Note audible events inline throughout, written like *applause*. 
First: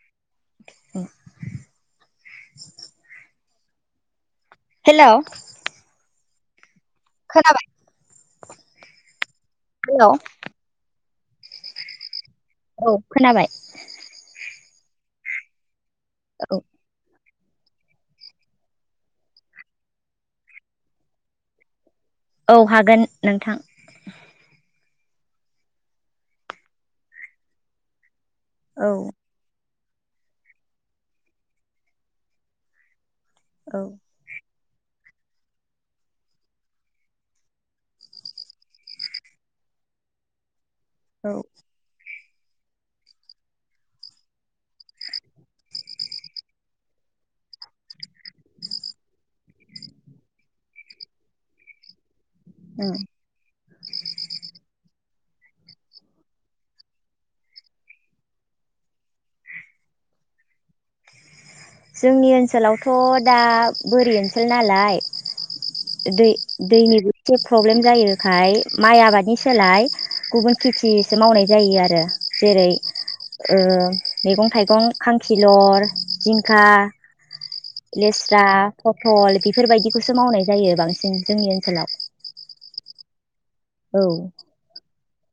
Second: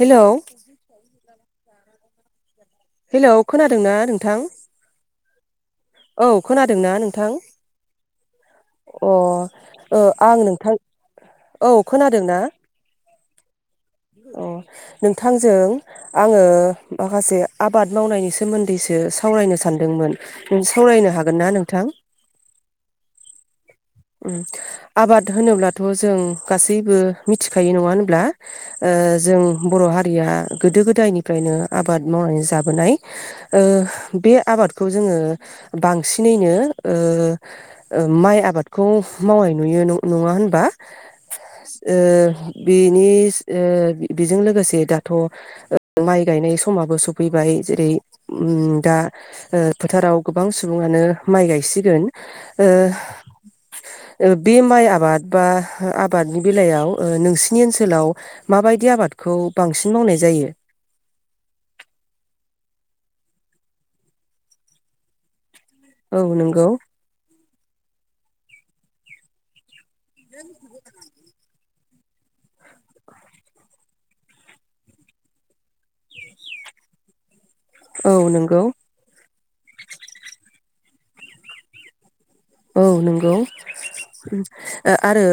Hello hello खोनादोंना नों थां हेलौ औ खोना दोंना नोंथां? अ ओ आं नोंथां औ खोनादों ना? औ खोनाबाय अ नोंथांजों आङो औ माखासे आबाद मावनायनि सोमोन्दैसो सावरायनो सानदोंमोन नों सावरायनो हागोनना नोंथां? औ हागोन नोंथां। उम आबाद होनोब्लाथ' जों गासैबो मिथिखायो नङा होनब्ला औ जों बर' हारिया गोदो गोदायनिफ्रायनो आबाद मावनानै जाबोनाय औ बे आबाद खौ जोंङो बांसिनैनो ओ माइ आबाद खौ मावनाय नुयो नंङा होनबा औ ओ बेनि बेजों लोगोसे दाथ माइ गायनाय समाबो सफैबाय जेरै दा फोथाराव गोबां सुबुङानो माइ गायसिगोन ओ उम बे माइ आबाद बा आबादनि बेलायाव नोंसिनि ओनसोलाव माबायदि आबादखौ बांसिन मावनाय जायो जोंनि ओनसोलावथ दा बोरि ओनसोल नालाय औ दै नंगौ दैनिबो एसे प्रब्लेम जायो ओम माइ आबादनि सोलाय गुबुन खेथिसे मावनाय जायो आरो जेरै मैगं थाइगं खांखिलर जिंखा औ लेस्रा नंगौ पथल बेफोरबायदिखौसो मावनाय जायो बांसिन जोंनि ओनसोलाव औ नंगौ *inaudible* औ आरो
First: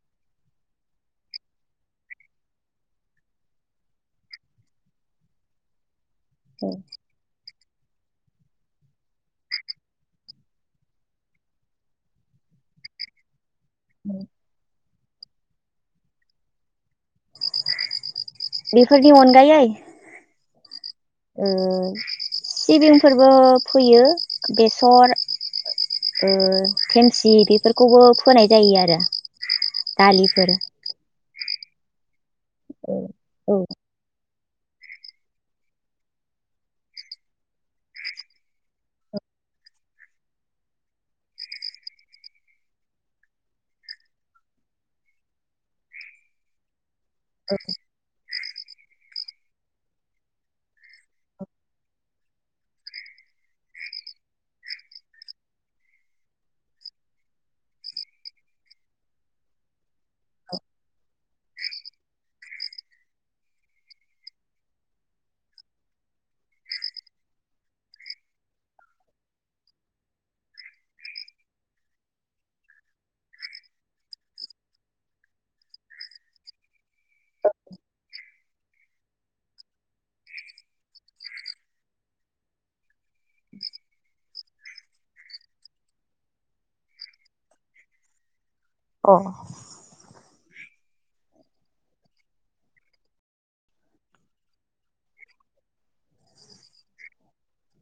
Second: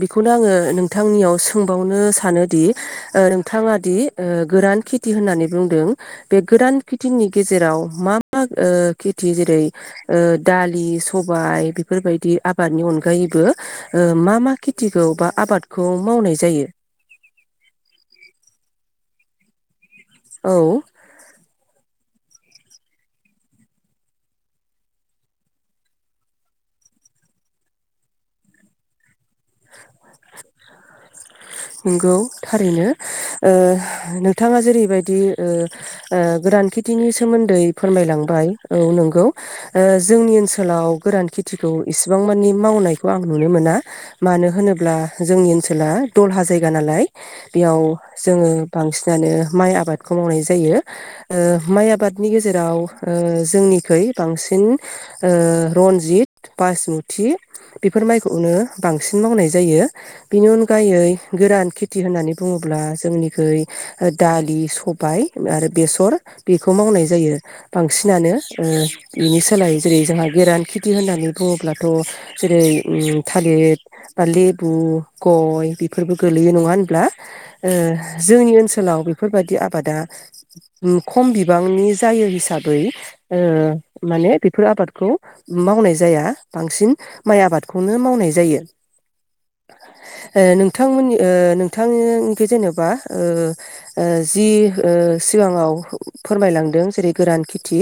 बेखौनो आंङो नोंथांनियाव सोंबावनो सानोदि नोंथाङा दि गोरान खेथि होननानै बुंदों बे गोदान औ खेथिंनि गेजेर जेराव मा मा ओ खेथि जेरै दालि सबाय सबाय बेफोरबायदि आबादनि अनगायैबो ओ मा मा खिथिखौ बबा आबादखौ मावनाय जायो। बेसोरनि अनगायै औ ओ सिबिंफोरबो फोयो बेसर ओ खेमसि बेफोरखौबो फोनाय जायो आरो दालिफोर नोंंगौ। थारैनो ओ नों बिथाङा जेरैबायदि ओ ओ गोरान खेथिनि सोमोन्दै फोरमायलांबाय औ नंगौ ओ जोंनि ओनसोलाव गोरान खेथिखौ इसिबां मानि मावनायखौ आं नुनो मोना मानो होनोब्ला जोंनि ओनसोला दलहा जायगा नालाय बेयाव जोंङो बांसिनानो माइ आबादखौ मावनाय जायो ओ माइ आबादनि गेजेराव ओ जोंनिखै बांसिन ओ रन्जित बासमुथि बेफोर माइखौनो बांसिन मावनाय जायो बेनि अनग गायै गोरान खेथि होननानै बुंङोब्ला जोंनिखै दालि सबाय आरो बेसर बेखौ मावनाय जायो बांसिनानो ओ बेनि सोलायै जेरै जोंहा गोरान खेथि होननानै बुङोब्लाथ जेरै उम थालिर बा लेबु गय बेफोरबो गोलैयो नङा होनब्ला ओ जोंनि ओनसोलाव बेफोरबायदि आबादा उम खम बिबांनि जायो हिसाबै ओ माने बेफोर आबादखौ मावनाय जाया बांसिन माइ आबादखौनो मावनाय जायो। अ' ओ नोंथांमोननि ओ नोंथांनिखै जेन'बा ओ ओ जि ओ सिगाङाव फोरमायलांदों जेरै गोरान खेथि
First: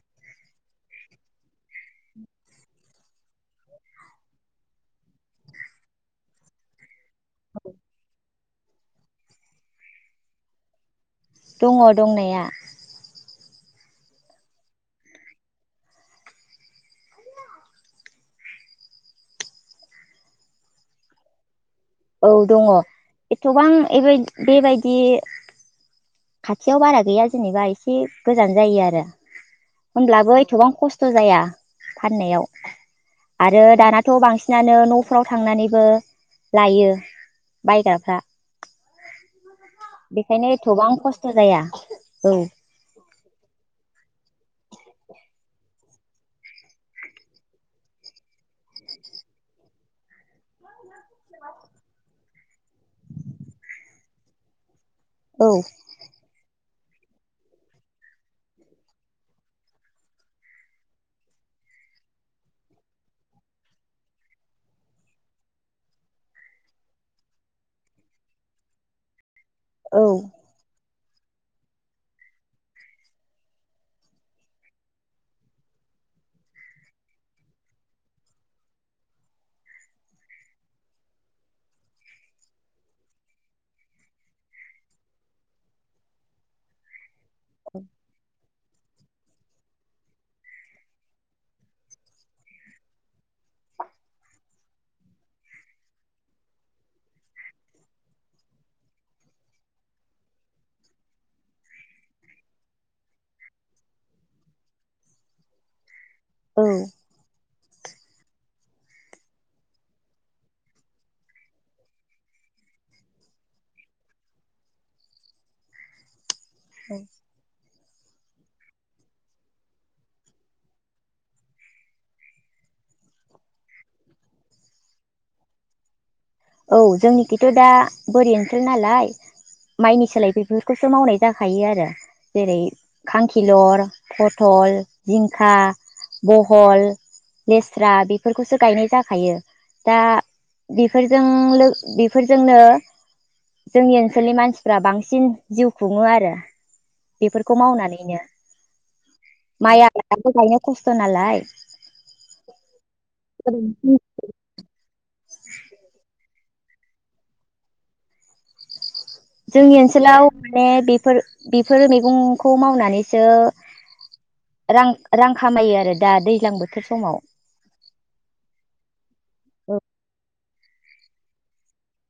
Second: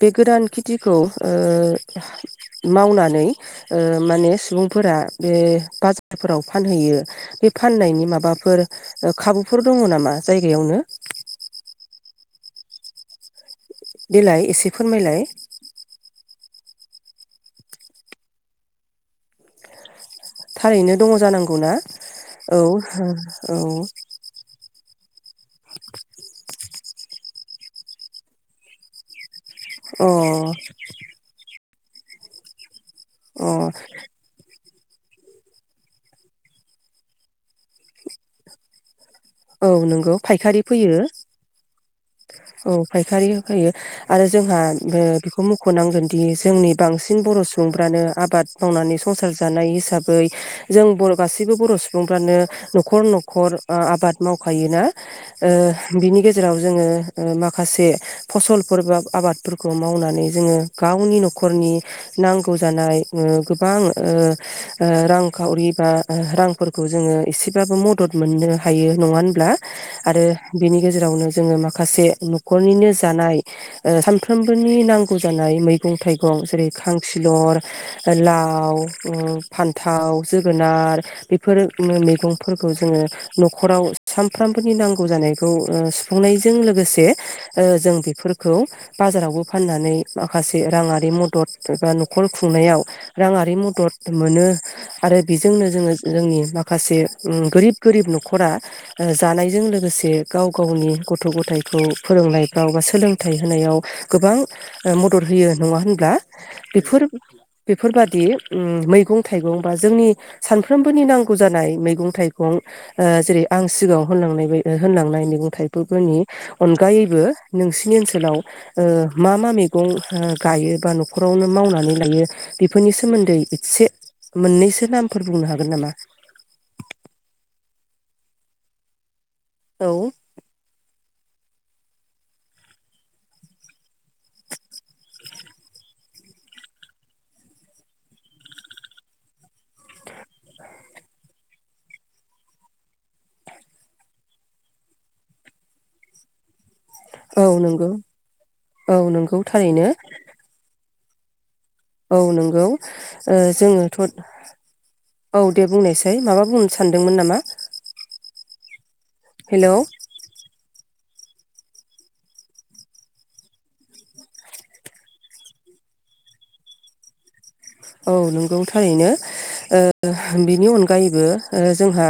बे गोरान खेथिखौ ओ मावनानै ओ माने सुबुंफोरा बे बाजार फोराव फानहैयो बे फाननायनि माबाफोर खाबुफोर दङ नामा जायगायावनो? दंङ दंनाया। देलाय थारैनो दङ जानांगौना? औ दङ' एथ'बां एबाय बेबायदि खाथियाव बारा गैया जेनेबा इसे गोजान जायो आरो औ अ होनब्लाबो एथबां खस्थ' जाया। फाननायाव। अ आरो दानाथ' बांसिन नानो न'फ्राव थांनानैबो लायो बायग्राफ्रा। औ नोंगौ बेखायनो फायखारि एथबां फैयो खस्थ' जाया औ फायखारि होफैयो। आरो जोंहा ओ बेखौ मुख'नांगोनदि जोंनि बांसिन बर' सुबुंफ्रानो आबाद मावनानै संसार जानाय हिसाबै जों बर' गासैबो बर' सुबुंफ्रानो न'खर न'खर ओ आबाद मावखायोना औ ओ बिनि गेजेराव जोङो ओ माखासे फसलफोर बा आबादफोरखौ मावनानै जोङो गावनि न'खरनि नांगौ जानाय ओ गोबां ओ ओ रांखावरि बा रांफोरखौ जोङो एसेबाबो मदद मोननो हायो। नङा होनब्ला? औ आरो बिनि गेजेरावनो जोङो माखासे न'खरनिनो जानाय ओ सानफ्रोमबोनि नांगौ जानाय मैगं थाइगं जेरै खांखिलर, लाव ओ फान्थाव, जोगोनार बेफोर मैगंफोरखौ जोङो न'ख खराव सानफ्रोमबोनि नांगौ जानायखौ ओ सुफुंनायजों लोगोसे ओ जों बेफोर खौ बाजारावबो फाननानै माखासे राङारि मदद एबा न'खर खुंनायाव राङारि मदद मोनो आरो बेजोंनो जोङो जोंनि माखासे गोरिब गोरिब न'खर खरा जानायजों लोगोसे गाव गावनि गथ' गथाइखौ फोरोंनायफ्राव बा सोलोंथाइ होनायाव गोबां ओ मदद होयो नङा होनब्ला? औ बेफोर बेफोरबादि उम मैगं थाइगं बा जोंनि सानफ्रोमबोनि नांगौ जानाय मैगं थाइगं ओ जेरै आं सिगाङाव होनलांनाय बाय होनलांनाय मैगं थाइबोफोरनि औ अनगायैबो नोंसि नि ओनसोलाव ओ मा मा मैगं गायो बा न'खरावनो मावनानै लायो बेफोरनि सोमोन्दै इसे मोननैसो नामफोर बुंनो हागोन नामा? औ जोंनिखिथ' दा बोरि ओनसोल नालाय औ माइनि सोलाय बेफोरखौसो मावनाय जाखायो आरो जेरै खांखिलर फथल, जिंखा, बहल, लेस्रा बेफोरखौसो गायनाय जाखायो दा बेफोर जों लो बेफोरजोंनो जोंनि ओनसोलनि मानसिफ्रा बांसिन जिउ खुङो आरो औ बेफोरखौ नंगौ मावनानैनो औ नंगौ माइ थारैनो आबादाबो गायनो खस्थ त नालाय औ नंगौ ओ जोङोथ' औ दे बुंनायसाय माबा बुंनो सानदोंमोन नामा? हेलौ जोंनि ओनसोलाव माने बेफोर बेफोरो मैगंखौ मावनानैसो रां रां खामायो आरो दा दैज्लां बोथोर समाव। औ नंगौ थारैनो औ ओ बिनि अनगायैबो ओ जोंहा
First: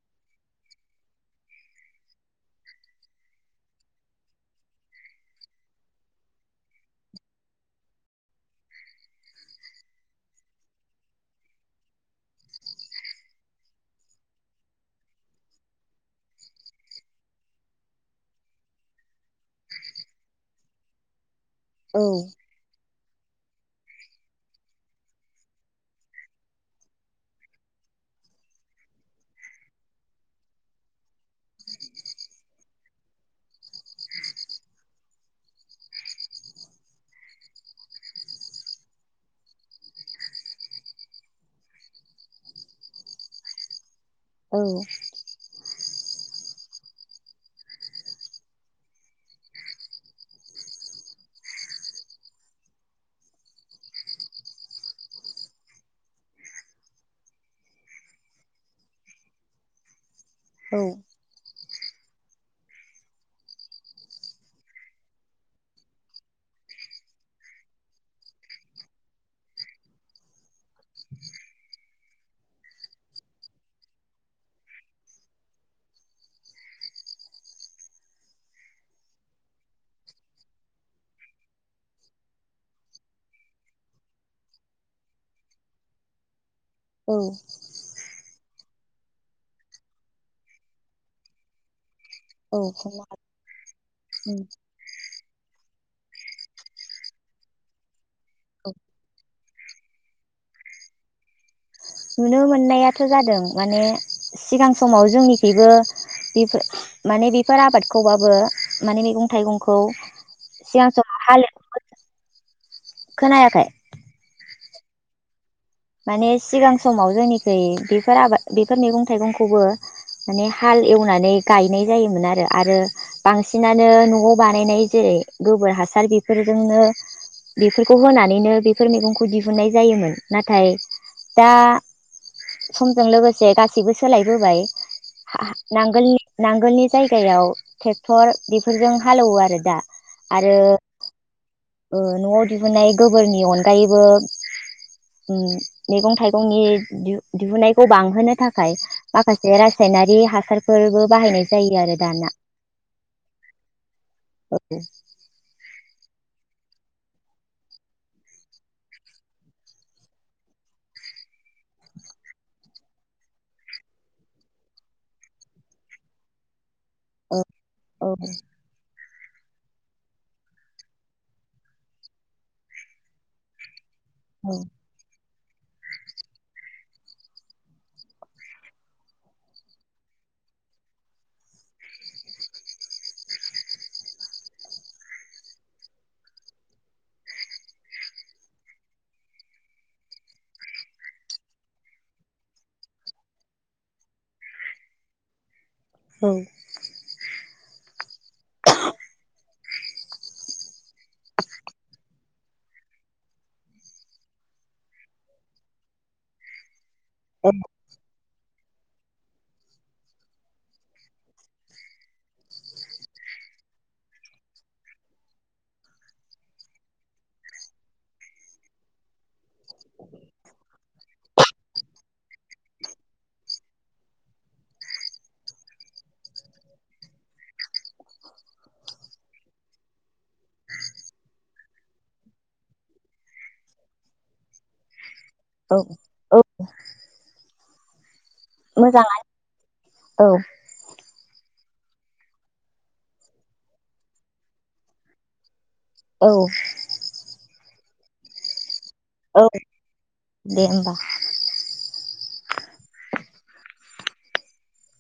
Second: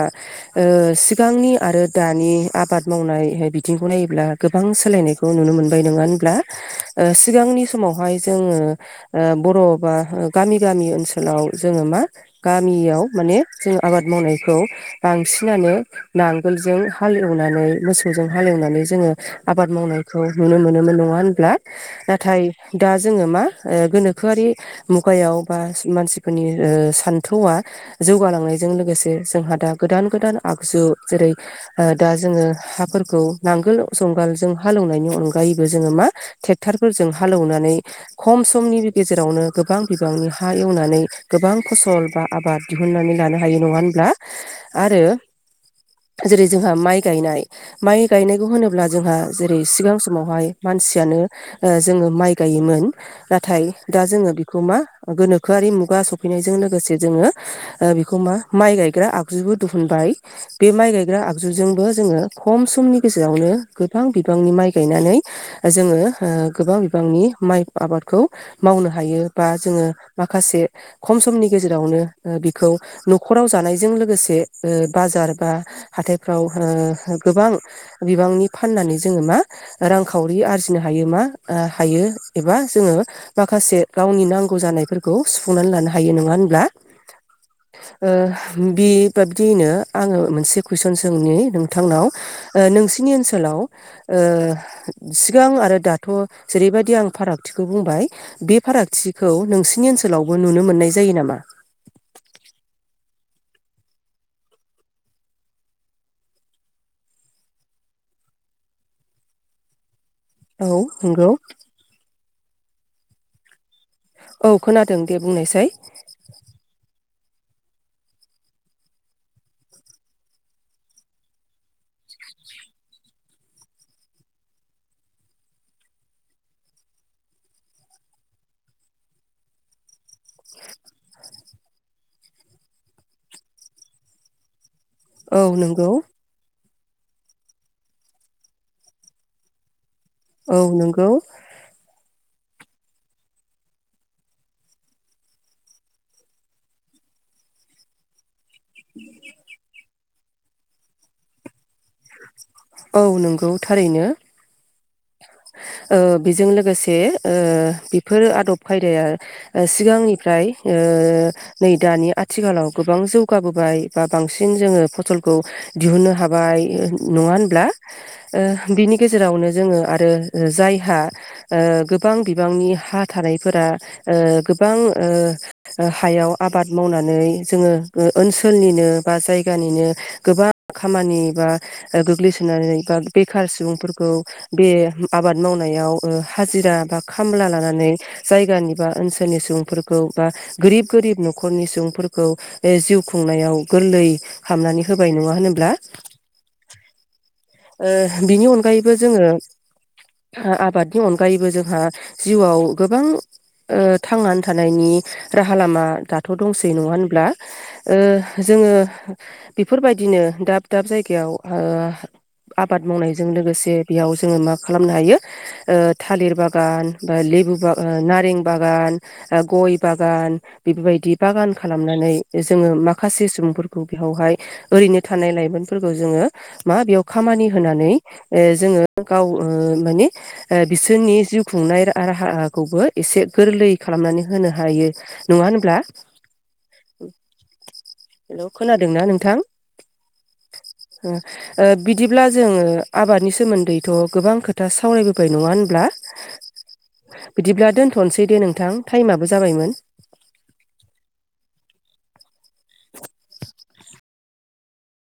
ओ सिगांनि आरो दानि आबाद मावनाय बिथिंखौ नायोब्ला गोबां सोलायनायखौ नुनो मोनबाय नङा होनब्ला ओ सिगांनि समावहाय जोङो ओ बर' बा ओ गामि गामि ओनसोलाव जोङो मा गामियाव माने जों आबाद मावनायखौ बांसिनानो नांगोलजों हालेवनानै मोसौजों हालेवनानै जोङो आबाद मावनायखौ नुनो मोनोमोन नङा होनब्ला? औ नाथाय दा जोङो मा गोनोखोआरि मु गायाव बा मानसिफोरनि ओ सान्थौआ जौगालांनायजों लोगोसे जोंहा दा गोदान-गोदान आगजु जेरै ओ दा जोङो हाफोरखौ नांगोल जंगालजों हालौवनायनि अनगायैबो जोङो मा ट्रेक्टारफोरजों हालौवनानै खम समनि गेजेरावनो गोबां बिबांनि हा एवनानै गोबां फसल बा आबाद दिहुनन्नानै लानो हायो नङा होनब्ला औ आरो जेरै जोंहा माइ गायनाय माइ गायनायखौ होनोब्ला जोंहा जेरै सिगां समावहाय मानसियानो ओ जोङो माइ गायोमोन नाथाय दा जोङो बि बेखौ मा गोनोखोआरि मुगा सफैनायजों लोगोसे जोङो ओ बेखौ मा माइ गायग्रा आगजुबो दिहुनबाय बे माइ गायग्रा आगजु जुजोंबो जोङो खम समनि गेजेरावनो गोबां बिबांनि माइ गायनानै जोङो ओ गोबां बिबांनि माइ आबादखौ मावनो हायो बा जोङो माखासे खम समनि गेजेरावनो ओ बिखौ नखराव जानायजों लोगोसे ओ बाजार बा हाथायफ्राव ओ गोबां बिबांनि फाननानै जोङो मा रांखावरि आरजिनो हायो मा ओ हायो एबा जोङो माखासे गावनि नांगौ जानायफोरखौ सुफुंनानै लानो हायो नङा होनब्ला औ ओ बेबाबदियैनो आङो मोनसे कुइसन सोंनि नोंथांनाव औ नोंसिनि ओनसोलाव ओ सिगां आरो दानि थ जेरैबायदि आं फारागथिखौ बुंबाय फारागथिखौ नोंसि नि ओनसोलावबो नुनो मोननाय जायो नामा नुनो मोननायाथ जादों माने सिगां समाव जोंनिखैबो बेफोर माने बेफोर आबादखौबाबो माने मैगं थाइगंखौ औ सिगां समाव नंगौ हाल *inaudible* खोनायाखै औ खोनादों दे बुंनायसाय माने सिगां समाव जोंनिखै बेफोर आबाद बेफोर मैगं थाइगंखौबो माने हाल एवनानै गायनाय जायोमोन आरो आरो बांसिनानो नआव बानायनाय जेरै गोबोर हासार बेफोरजोंनो बेफोरखौ होनानैनो बेफोर मैगंखौ दिहुननाय जायोमोन नाथाय नाथाय दा समजों लोगोसे गासैबो सोलायबोबाय हा औ - हा नंगौ नांगोलनि नांगोलनि जायगायाव ट्रेक्टर बेफोरजों हालेवो आरो दा आरो औ नंगौ ओ नआव दिहुनाय गोबोरनि अनगायैबो उम मैगं थाइगंनि दिहुननायखौ बांहोनो थाखाय माखासे रायनारि हासारफोरबो बाहायनाय जायो आरो दाना औ नंगौ थारैनो औ ओ बेजों लोगोसे ओ बेफोरो आदब खायदाया सिगांनिफ्राय ओ नै दानि आथिखालाव गोबां जौगाबोबाय बा बांसिन जोङो फसलखौ दिहुननो हाबाय नङा होन औ बिनि गेजेरावनो जोङो आरो जायहा ओ गोबां बिबांनि हा थानायफोरा ओ गोबां ओ ओ हायाव आबाद मावनानै जोङो ओनसोलनिनो बा जायगानिनो गोबां खामानि बा गोग्लैसो नानै बा बेखार सुबुंफोरखौ बे आबाद मावनायाव हाजिरा बा खामला लानानै जायगानि बा ओनसोलनि सुबुंफोरखौ बा गोरिब गोरिब न'खरनि सुबुंफोरखौ जिउ खुंनायाव गोरलै खालामनानै होबाय नङा होनब्ला? औ। ओ बिनि अनगायैबो जोङो, आबादनि अनगायैबो जोंहा जिउआव गोबां ओ थांनानै थानायनि राहा लामा दाथ' दंसै नङा होन ब्ला ओ जोङो बेफोरबायदिनो दाब दाब जायगायाव ओ आबाद मावनायजों लोगोसे बेयाव जोङो मा खालामनो हायो ओ थालिर बागान बा लेबु बागान, नारें बागान, गय बागान बेफोरबायदि बागान खालामनानै जोङो माखासे सुबुंफोरखौ बेयावहाय ओरैनो थानाय लाइमोनफोरखौ जोङो मा बेयाव खामानि होनानै ओ जोङो गाव ओ माने बिसोरनि जिउ खुंनाय राहाखौबो एसे गोरलै खालामनानै होनो हायो। नङा होनब्ला? औ औ हेल' खोनादोंना मोजां नोंथां? औ ओ बिदिब्ला जोङो आबादनि सोमोन्दैथ' गोबां खोथा सावरायबोबाय नङा होनबा? औ बिदिब्ला दोनथ'नोसै दे नोंथां टाइमाबो औ जाबायमोन। दे होमबा।